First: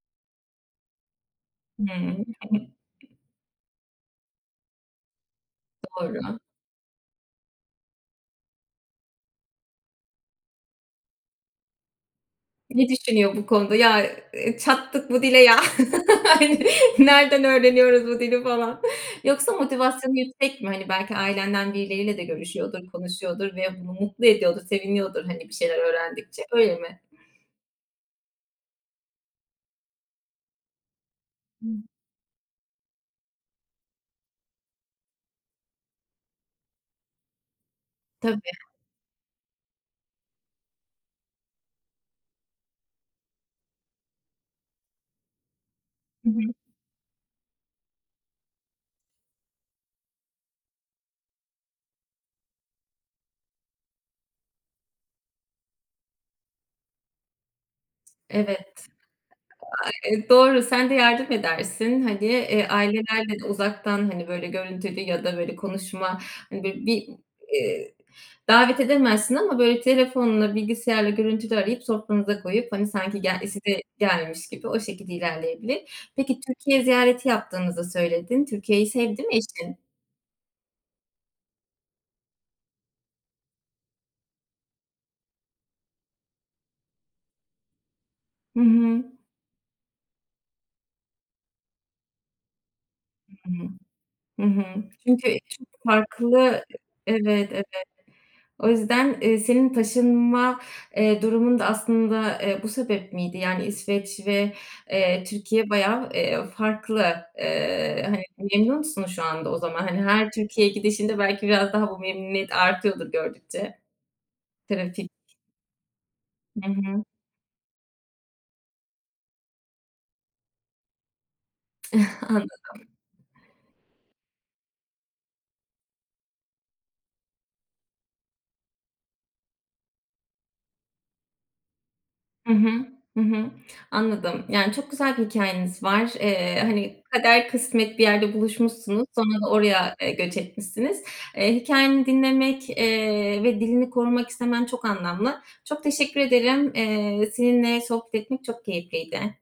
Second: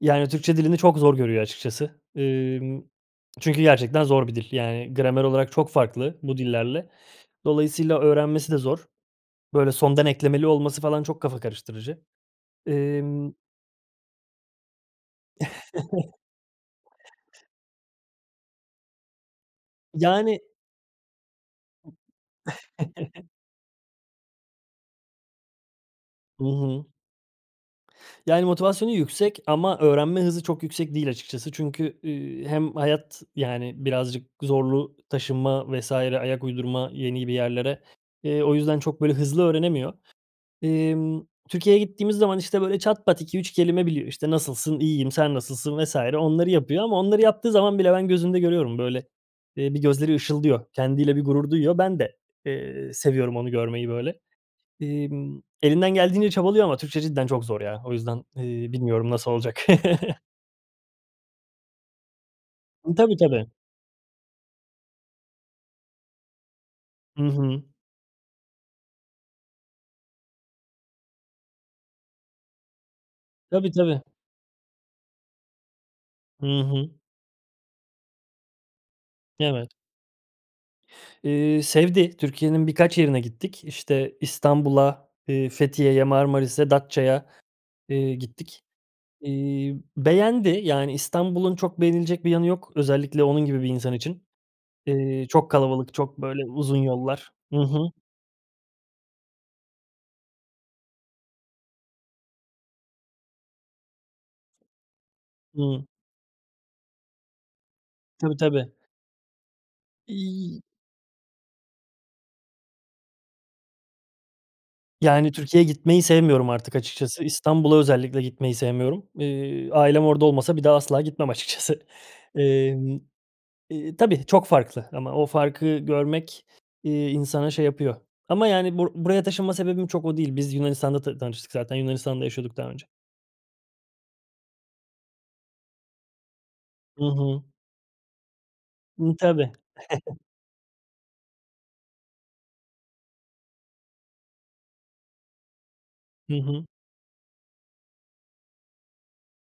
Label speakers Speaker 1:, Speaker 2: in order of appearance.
Speaker 1: Yani, Türkçe dilini çok zor görüyor açıkçası.
Speaker 2: Ne?
Speaker 1: Imm, çünkü gerçekten zor bir dil. Yani gramer olarak çok farklı bu
Speaker 2: Doğru.
Speaker 1: dillerle. Dolayısıyla öğrenmesi de zor. Böyle, sondan eklemeli olması falan çok kafa karıştırıcı.
Speaker 2: Ne
Speaker 1: Emm
Speaker 2: düşünüyor bu konuda? Ya, eee, "Çattık bu dile ya! Hani, nereden öğreniyoruz bu dili!" falan. Yoksa motivasyonu
Speaker 1: Yani
Speaker 2: yüksek mi? Hani, belki ailenden birileriyle de görüşüyordur, konuşuyordur ve bunu mutlu ediyordur, seviniyordur, hani, bir şeyler öğrendikçe.
Speaker 1: Hı
Speaker 2: Öyle
Speaker 1: hı.
Speaker 2: mi?
Speaker 1: Yani motivasyonu yüksek ama öğrenme hızı çok yüksek değil açıkçası
Speaker 2: Hıı.
Speaker 1: çünkü, ııı, hem hayat, yani, birazcık zorlu taşınma vs. ayak uydurma yeni bir yerlere, eee,
Speaker 2: Tabii.
Speaker 1: o yüzden çok, böyle, hızlı öğrenemiyor. Emm, Türkiye'ye gittiğimiz zaman, işte, böyle çat pat 2 3 kelime biliyor. İşte, "Nasılsın? İyiyim, sen nasılsın?" vs.
Speaker 2: Hı
Speaker 1: onları
Speaker 2: hı.
Speaker 1: yapıyor ama onları yaptığı zaman bile ben gözünde görüyorum, böyle, eee, bir gözleri ışıldıyor. Kendiyle bir gurur duyuyor. Ben de, eee, seviyorum onu görmeyi böyle. Emm, elinden geldiğince çabalıyor ama Türkçe cidden çok zor ya. O yüzden, eee,
Speaker 2: Evet.
Speaker 1: bilmiyorum, nasıl olacak.
Speaker 2: A eee, doğru. Sen de yardım edersin. Hani, eee,
Speaker 1: Iıı, tabii,
Speaker 2: ailelerle de
Speaker 1: tabii.
Speaker 2: uzaktan, hani, böyle, görüntülü ya da, böyle, konuşma, hani, böyle, bir
Speaker 1: Hı hı.
Speaker 2: iii, davet edemezsin ama, böyle, telefonla bilgisayarla görüntülü arayıp sofranıza koyup, hani, sanki ge
Speaker 1: Tabii,
Speaker 2: size
Speaker 1: tabii.
Speaker 2: gelmiş gibi o şekilde ilerleyebilir. Peki,
Speaker 1: Hı
Speaker 2: Türkiye
Speaker 1: hı.
Speaker 2: ziyareti yaptığınızı söyledin. Türkiye'yi sevdi mi
Speaker 1: Evet.
Speaker 2: eşin?
Speaker 1: Iıı, sevdi, Türkiye'nin birkaç yerine gittik. İşte, İstanbul'a, eee, Fethiye'ye, Marmaris'e, Datça'ya, eee,
Speaker 2: Hı
Speaker 1: gittik.
Speaker 2: hı.
Speaker 1: Iıı, beğendi. Yani İstanbul'un çok beğenilecek bir yanı yok. Özellikle onun gibi bir
Speaker 2: Hıı.
Speaker 1: insan için.
Speaker 2: Hı hı.
Speaker 1: İii,
Speaker 2: Çünkü
Speaker 1: çok
Speaker 2: çok
Speaker 1: kalabalık, çok, böyle,
Speaker 2: farklı
Speaker 1: uzun yollar
Speaker 2: Evet,
Speaker 1: Hı
Speaker 2: evet.
Speaker 1: hı.
Speaker 2: O yüzden, eee, senin taşınma, eee, durumun da aslında, eee, bu sebep miydi? Yani, İsveç ve, eee, Türkiye
Speaker 1: Hıı.
Speaker 2: bayağı, eee, farklı. Eee, hani,
Speaker 1: Tabii, tabii.
Speaker 2: memnun musun şu anda o zaman? Hani, her
Speaker 1: İii, y
Speaker 2: Türkiye'ye gidişinde belki biraz daha bu memnuniyet artıyordur gördükçe. Trafik
Speaker 1: Yani, Türkiye'ye gitmeyi sevmiyorum
Speaker 2: Hı
Speaker 1: artık
Speaker 2: hı.
Speaker 1: açıkçası. İstanbul'a özellikle gitmeyi sevmiyorum. Iıı, ailem orada olmasa bir daha asla gitmem açıkçası.
Speaker 2: Ih, anladım.
Speaker 1: Emm, eee, tabii çok farklı ama o farkı görmek, eee, insana şey yapıyor. Ama, yani, bur buraya taşınma sebebim çok o değil. Biz Yunanistan'da ta tanıştık zaten. Yunanistan'da
Speaker 2: Hı
Speaker 1: yaşıyorduk
Speaker 2: hı.
Speaker 1: daha önce.
Speaker 2: Hı hı. Anladım. Yani, çok güzel bir hikâyeniz var. Eee, hani,
Speaker 1: Hı hı.
Speaker 2: kader kısmet bir yerde buluşmuşsunuz,
Speaker 1: Imm,
Speaker 2: sonra da
Speaker 1: tabii.
Speaker 2: oraya, eee, göç etmişsiniz. Eee, hikâyeni dinlemek, eee, ve dilini korumak istemen çok anlamlı. Çok teşekkür
Speaker 1: Hı hı.
Speaker 2: ederim. Eee, seninle sohbetim çok keyifliydi.